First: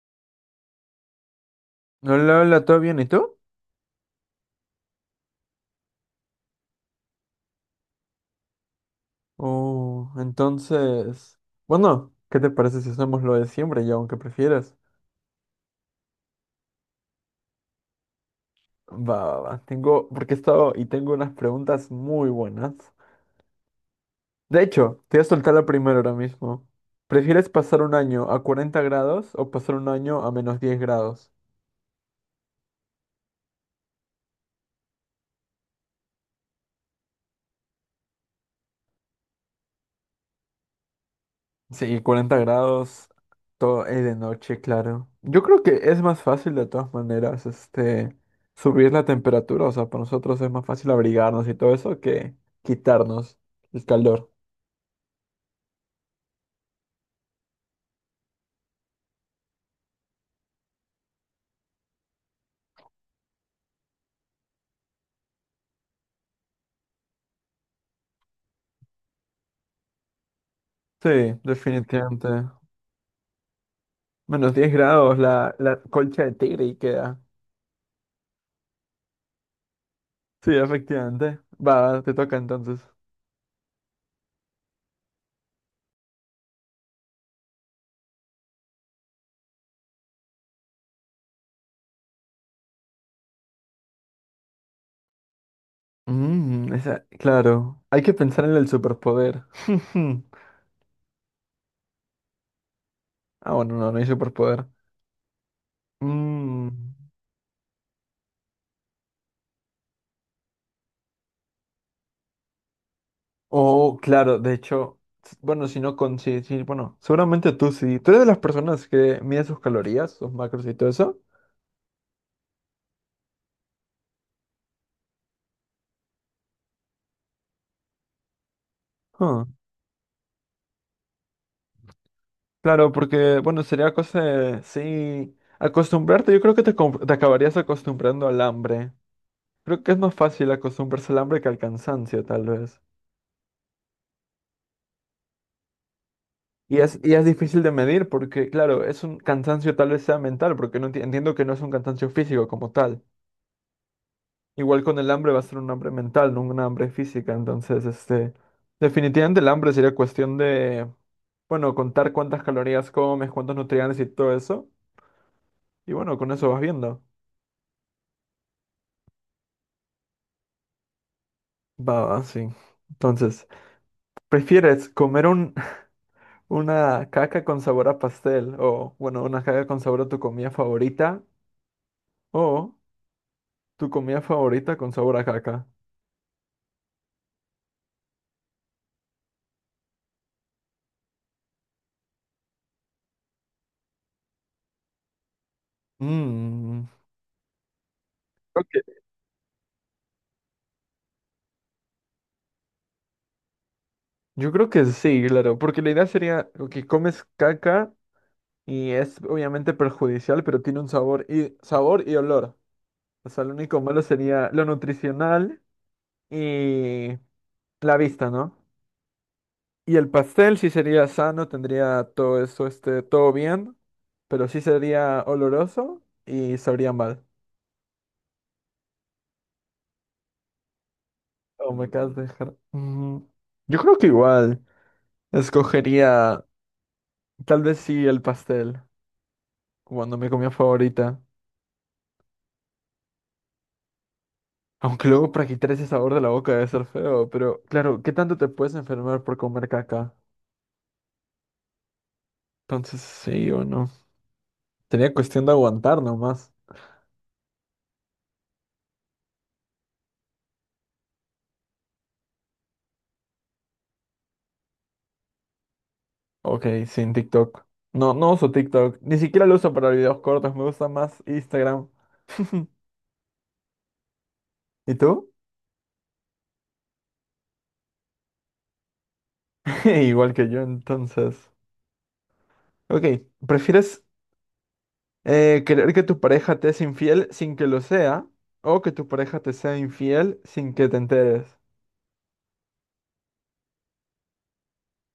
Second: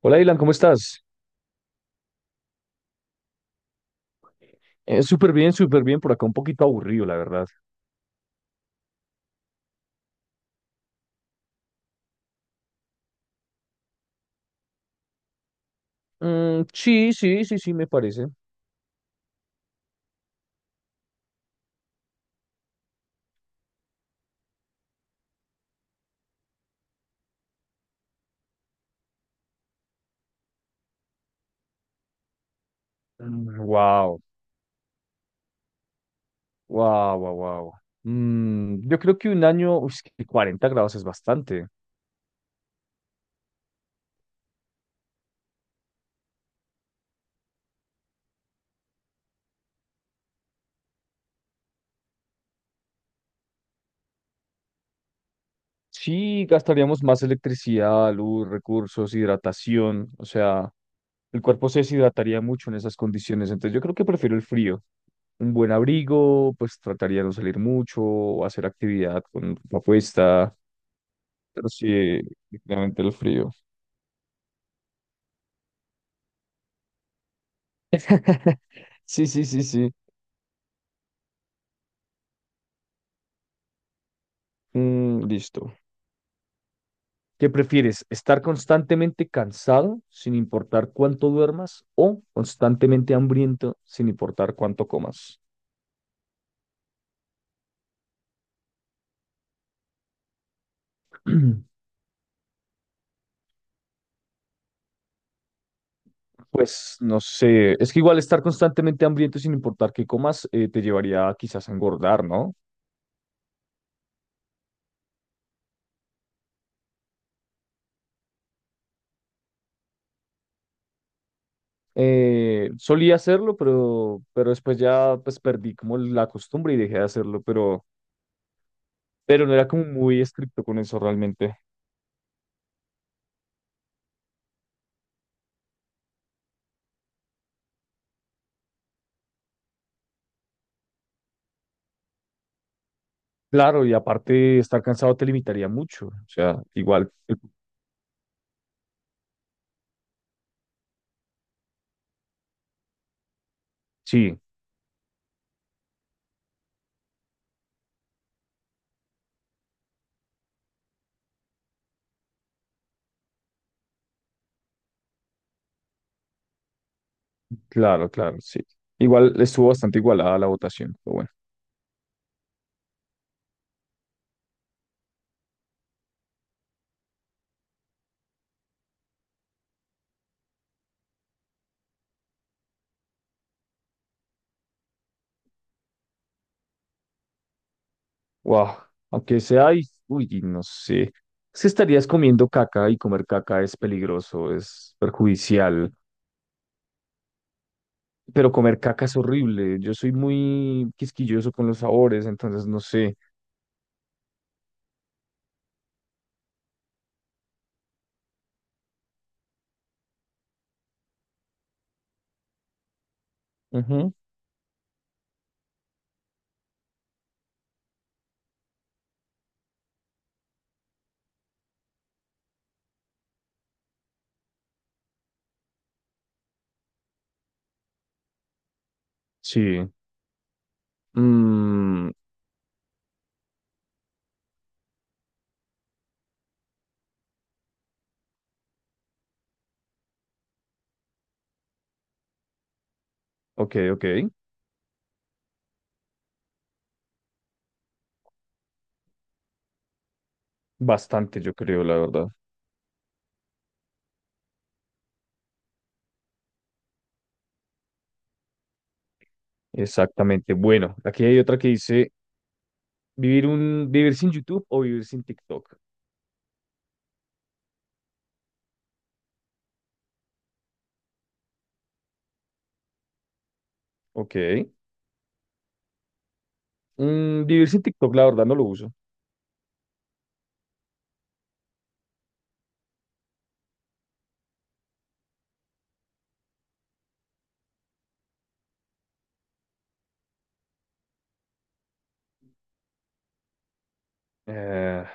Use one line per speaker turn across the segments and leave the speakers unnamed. Hola, Dylan, ¿cómo estás?
Hola, hola, ¿todo bien? ¿Y tú?
Súper bien, súper bien. Por acá un poquito aburrido, la verdad.
Oh, entonces, bueno, ¿qué te parece si hacemos lo de siempre y aunque prefieras?
Sí, sí, sí, sí, me parece.
Va, va, va, tengo, porque he estado y tengo unas preguntas muy buenas. De hecho, te voy a soltar la primera ahora mismo. ¿Prefieres pasar un año a 40 grados o pasar un año a menos 10 grados?
Wow, wow, wow, wow. Yo creo que un año, uy, es que 40 grados es bastante.
Sí, 40 grados, todo es de noche, claro. Yo creo que es más fácil de todas maneras, subir la temperatura, o sea, para nosotros es más fácil abrigarnos y todo eso que quitarnos el calor.
Sí, gastaríamos más electricidad, luz, recursos, hidratación. O sea, el cuerpo se deshidrataría mucho en esas condiciones. Entonces, yo creo que prefiero el frío. Un buen abrigo, pues trataría de no salir mucho, o hacer actividad con ropa puesta.
Sí,
Pero sí,
definitivamente.
definitivamente el frío.
Menos 10 grados la colcha de tigre y queda.
Sí, sí, sí, sí.
Sí, efectivamente. Va, te toca entonces.
Listo. ¿Qué prefieres? ¿Estar constantemente cansado sin importar cuánto duermas o constantemente hambriento sin importar cuánto comas?
Mm, claro. Hay que pensar en el superpoder. Ah, bueno, no, no hay superpoder. Mm.
Pues no sé, es que igual estar constantemente hambriento sin importar qué comas te llevaría quizás a engordar, ¿no?
Oh, claro, de hecho, bueno, si no con sí, sí, bueno, seguramente tú sí. ¿Tú eres de las personas que mide sus calorías, sus macros y todo eso?
Solía hacerlo, pero después ya pues perdí como la costumbre y dejé de hacerlo,
Ah,
pero no era como muy estricto con eso realmente.
claro, porque, bueno, sería cosa de, sí, acostumbrarte. Yo creo que te acabarías acostumbrando al hambre. Creo que es más fácil acostumbrarse al hambre que al cansancio, tal vez.
Claro, y aparte estar cansado te limitaría mucho. O sea,
Y es,
igual,
y es difícil de medir porque, claro, es un cansancio tal vez sea mental, porque entiendo que no es un cansancio físico como tal.
sí,
Igual con el hambre va a ser un hambre mental, no una hambre física. Entonces, definitivamente el hambre sería cuestión de, bueno, contar cuántas calorías comes, cuántos nutrientes y todo eso. Y bueno, con eso vas viendo.
claro, claro, sí. Igual estuvo bastante igualada la votación, pero bueno.
Va, va, sí. Entonces, ¿prefieres una caca con sabor a pastel o, bueno, una caca con sabor a tu comida favorita o tu comida favorita con sabor a caca?
Wow, aunque sea, y, uy, y no sé. Si estarías comiendo caca y comer caca es peligroso, es perjudicial,
Mmm.
pero comer caca es horrible. Yo soy muy quisquilloso con los sabores, entonces no sé.
Yo creo que sí, claro, porque la idea sería que comes caca. Y es obviamente perjudicial, pero tiene un sabor y sabor y olor. O sea, lo único malo
Ujú.
sería lo nutricional y la vista, ¿no? Y el pastel sí sería sano, tendría todo eso, todo bien, pero sí sería oloroso y sabría mal.
Sí.
Oh, me
Mm,
acabas de dejar. Mm, yo creo que igual escogería, tal vez sí el pastel, cuando mi comida favorita.
ok, ok.
Aunque luego para quitar ese sabor de la boca debe ser feo, pero claro, ¿qué tanto te puedes enfermar por comer caca?
Bastante, yo creo, la verdad.
Entonces, sí o no. Sería cuestión de aguantar nomás.
Exactamente. Bueno, aquí hay otra que dice. Vivir sin YouTube o vivir sin TikTok.
Ok, sin TikTok. No, no uso TikTok. Ni siquiera lo uso para videos cortos. Me gusta más Instagram.
Ok.
¿Y tú?
Vivir sin TikTok, la verdad, no lo uso.
Igual que yo, entonces. Ok, ¿prefieres querer que tu pareja te es infiel sin que lo sea o que tu pareja te sea infiel sin que te enteres?
Eh,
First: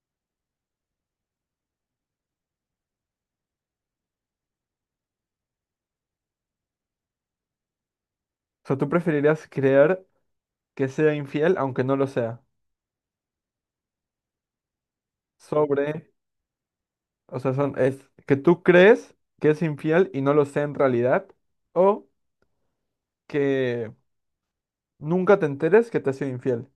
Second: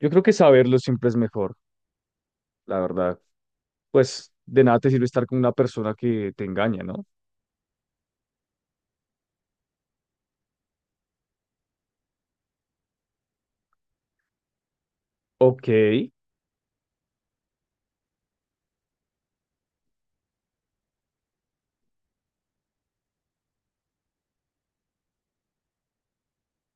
yo creo que saberlo siempre es mejor, la verdad. Pues de nada te sirve estar con una persona que te engaña, ¿no?
O sea, ¿tú preferirías creer que sea infiel aunque no lo sea?
Ok.
Sobre, o sea, son, es que tú crees que es infiel y no lo sé en realidad, o que nunca te enteres que te ha sido infiel.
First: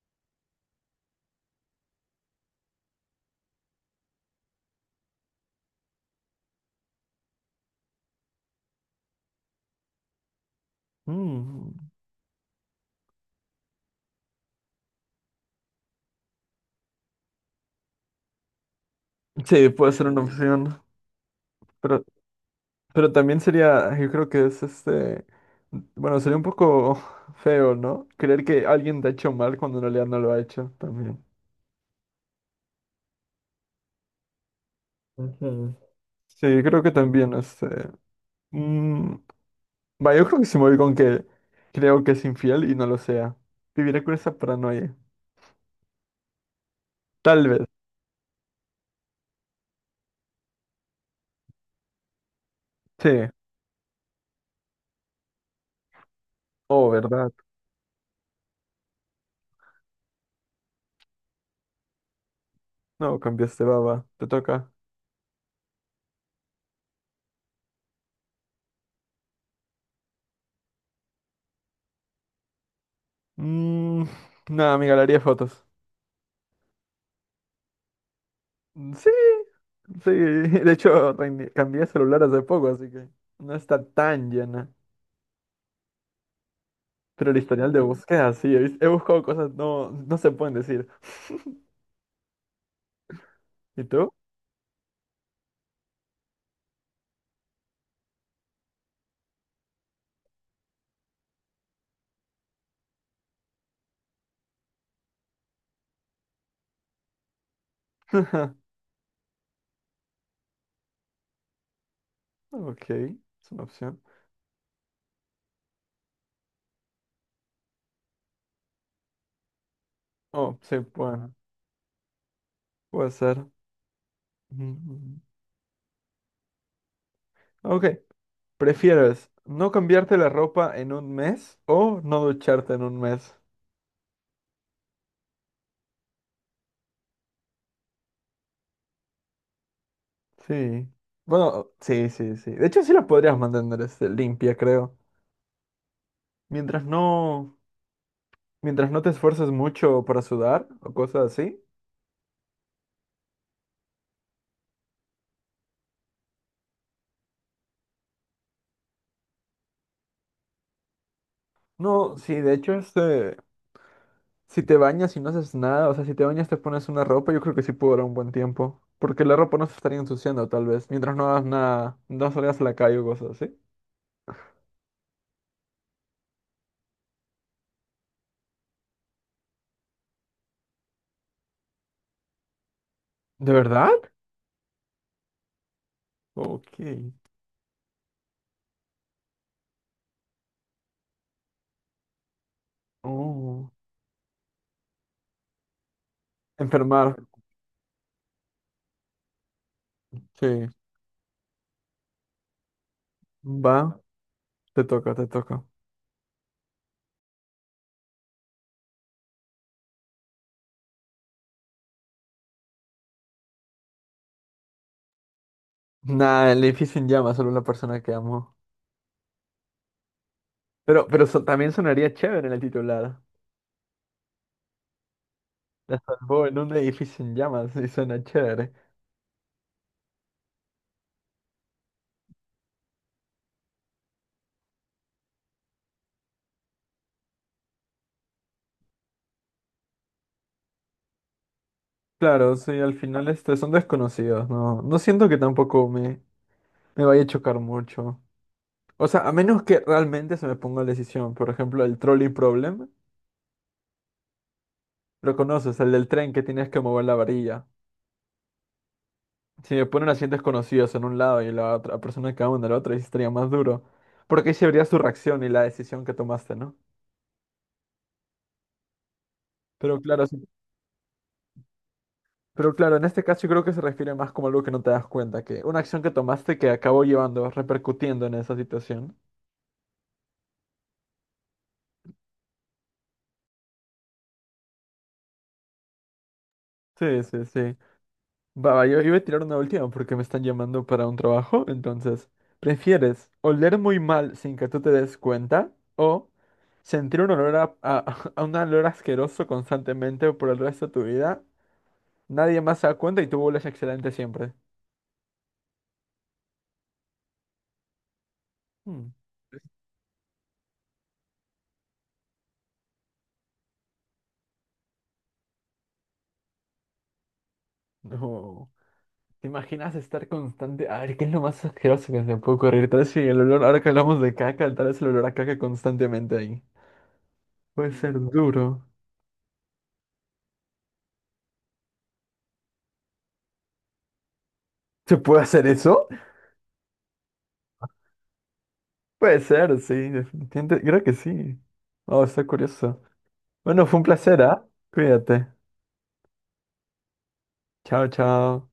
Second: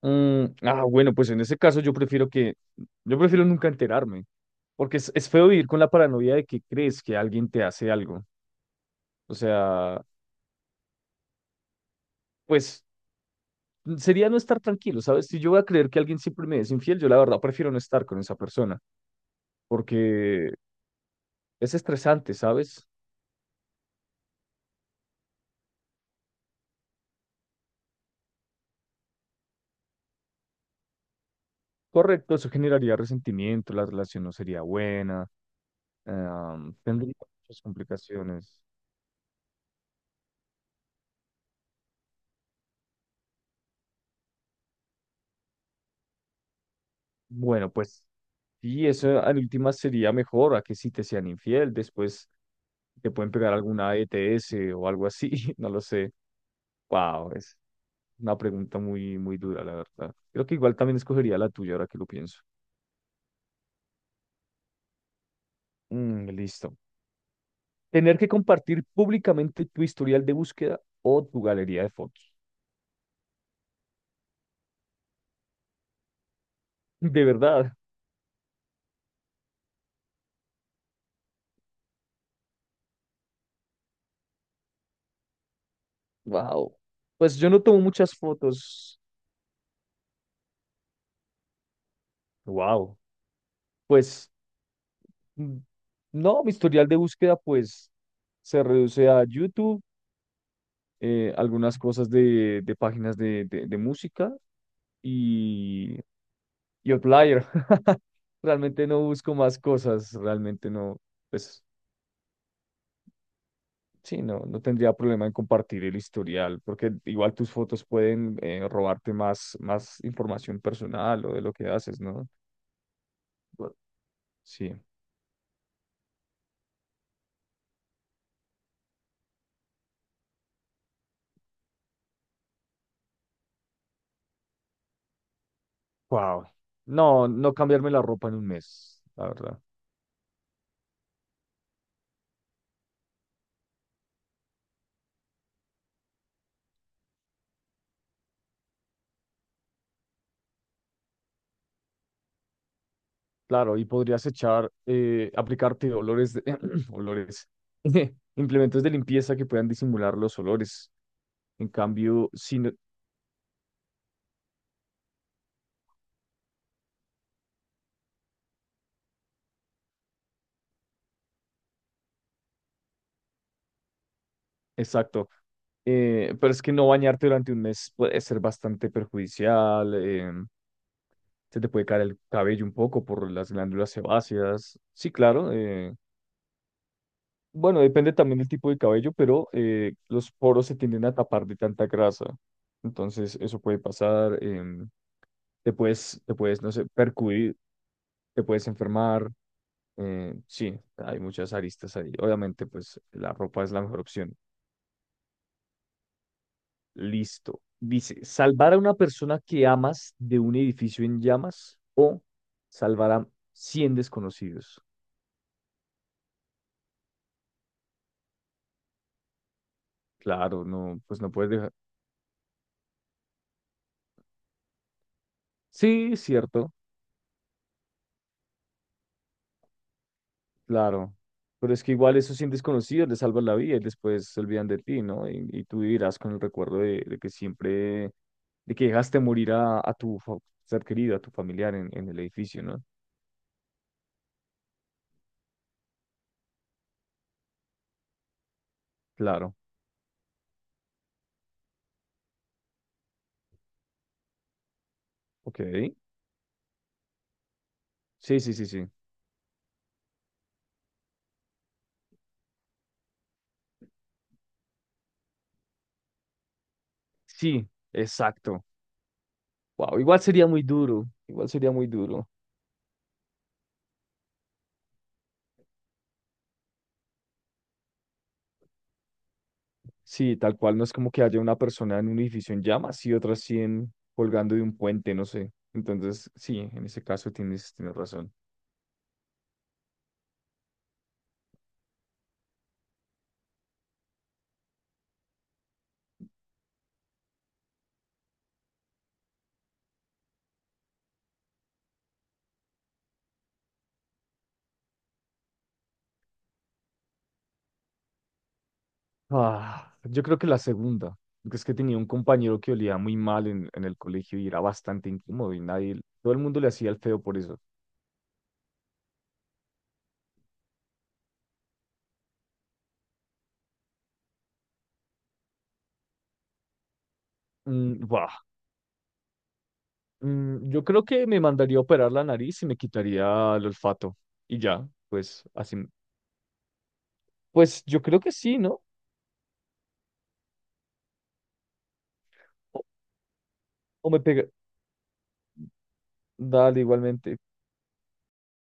Bueno, pues en ese caso yo prefiero nunca enterarme, porque es feo vivir con la paranoia de que crees que alguien te hace algo. O sea,
Mm,
pues sería no estar tranquilo, ¿sabes? Si yo voy a creer que alguien siempre me es infiel, yo la verdad prefiero no estar con esa persona,
sí, puede ser una mm,
porque
opción,
es
pero,
estresante, ¿sabes?
pero también sería, yo creo que es bueno, sería un poco feo, ¿no? Creer que alguien te ha hecho mal cuando en realidad no lo ha hecho también.
Correcto, eso generaría resentimiento, la relación no sería buena,
Ujú. Sí, yo creo que
tendría
también,
muchas complicaciones.
mm, va, yo creo que sí me voy con que creo que es infiel y no lo sea. Viviré con esa paranoia. Tal vez.
Bueno, pues sí, eso en últimas sería mejor a que si te sean infiel, después
Sí.
te pueden pegar alguna ETS o algo así. No lo sé.
Oh, ¿verdad?
Wow, es una pregunta muy, muy dura, la verdad. Creo que igual también escogería la tuya ahora que lo pienso.
No, cambiaste baba. Te toca.
Listo. Tener que compartir públicamente tu historial de búsqueda o tu galería de fotos.
Mm, nada, amiga, le haría fotos.
De verdad.
Mm, sí, sí. De hecho, cambié de celular hace poco, así que no está tan llena.
Wow.
Pero
Pues
el
yo no
historial
tomo
de
muchas
búsqueda, sí. He
fotos.
buscado cosas no, no se pueden decir.
Wow.
¿Y tú?
Pues mm, no, mi historial de búsqueda pues se reduce a YouTube, algunas cosas de, de páginas de música y, y Outlier. Realmente no busco más cosas, realmente no, pues
Ok, es una opción.
sí, no, no tendría problema en compartir el historial, porque igual tus fotos pueden robarte más, más
Oh,
información
sí,
personal o
bueno,
de lo que haces, ¿no?
puede ser.
Bu-
Mm,
Sí.
mm, ok, ¿prefieres no cambiarte la ropa en un mes o no ducharte en un mes?
Wow. No, no cambiarme la ropa en un mes, la verdad.
Sí. Bueno, sí, sí, sí. De hecho, sí la podrías mantener limpia, creo. Mientras no, mientras no te esfuerces mucho para sudar o cosas así.
Claro, y podrías echar, aplicarte olores, olores, implementos de limpieza que puedan disimular los olores. En
No,
cambio,
sí, de hecho, si te bañas y no haces nada, o sea, si te bañas te pones una ropa, yo creo que sí puede durar un buen tiempo. Porque la ropa no se estaría ensuciando, tal vez, mientras no hagas nada, no salgas a la calle o cosas así.
exacto. Pero es que no bañarte durante un mes puede ser bastante perjudicial. Se te puede caer el cabello un poco por
¿De
las glándulas
verdad?
sebáceas. Sí, claro.
Ok.
Bueno, depende también del tipo de cabello, pero los poros se tienden a tapar de tanta grasa. Entonces, eso
Oh.
puede pasar. Te puedes no sé,
Enfermar.
percudir, te puedes enfermar.
Sí.
Sí, hay muchas aristas ahí. Obviamente, pues la ropa es
Va,
la mejor opción.
te toca, te toca.
Listo. Dice, salvar a una persona que amas de un edificio en llamas o salvar a 100 desconocidos.
Nada, el edificio en llamas, solo la persona que amo.
Claro, no,
Pero,
pues
pero
no
so-
puedes
también
dejar.
sonaría chévere en el titular. La
Sí,
salvó en
cierto.
un edificio en llamas y suena chévere.
Claro, pero es que igual esos 100 desconocidos les salvan la vida y después se olvidan de ti, ¿no? Y tú vivirás con el recuerdo de que siempre, de que dejaste morir a, ser querido, a tu familiar en el
Claro,
edificio,
sí,
¿no?
al final son desconocidos, ¿no? No siento que tampoco me, me vaya a chocar mucho. O sea, a
Claro,
menos que realmente se me ponga la decisión. Por ejemplo, el trolley problem. Lo conoces, el
ok.
del tren que tienes que mover la varilla.
Sí, sí, sí, sí.
Si me ponen así desconocidos en un lado y la otra persona que va en el otro, ahí sí estaría más duro. Porque ahí se vería su reacción y la decisión que tomaste, ¿no?
Sí, exacto. Wow,
Pero
igual
claro, si
sería muy duro, igual sería muy duro.
pero claro, en este caso yo creo que se refiere más como algo que no te das cuenta, que una acción que tomaste que acabó llevando, repercutiendo en esa situación.
Sí, tal cual, no es como que haya una persona en un edificio en llamas y otras 100 colgando de un puente, no sé. Entonces, sí, en ese
Sí,
caso
sí, sí.
tienes, tienes razón.
Va, va, yo iba a tirar una última porque me están llamando para un trabajo, entonces, ¿prefieres oler muy mal sin que tú te des cuenta o sentir un olor a un olor asqueroso constantemente por el resto de tu vida? Nadie más se da cuenta y tú hueles excelente siempre. Hmm.
Ah, yo creo que la segunda, porque es que tenía un compañero que olía muy mal en el colegio y era bastante incómodo y nadie, todo el mundo le hacía el feo por eso.
No. ¿Te imaginas estar constante? A ver, ¿qué es lo más asqueroso que se puede ocurrir? Tal vez si el olor, ahora que hablamos de caca, tal vez el olor a caca constantemente ahí. Puede
Mm,
ser
buah,
duro.
yo creo que me mandaría a operar la nariz y me quitaría el olfato y ya,
¿Se puede
pues
hacer
así,
eso?
pues yo creo que sí, ¿no?
Puede ser, sí, definitivamente. Creo que sí. Oh, está
O,
curioso. Bueno, fue un
o me
placer,
pega,
¿ah? Cuídate.
dale igualmente,
Chao, chao.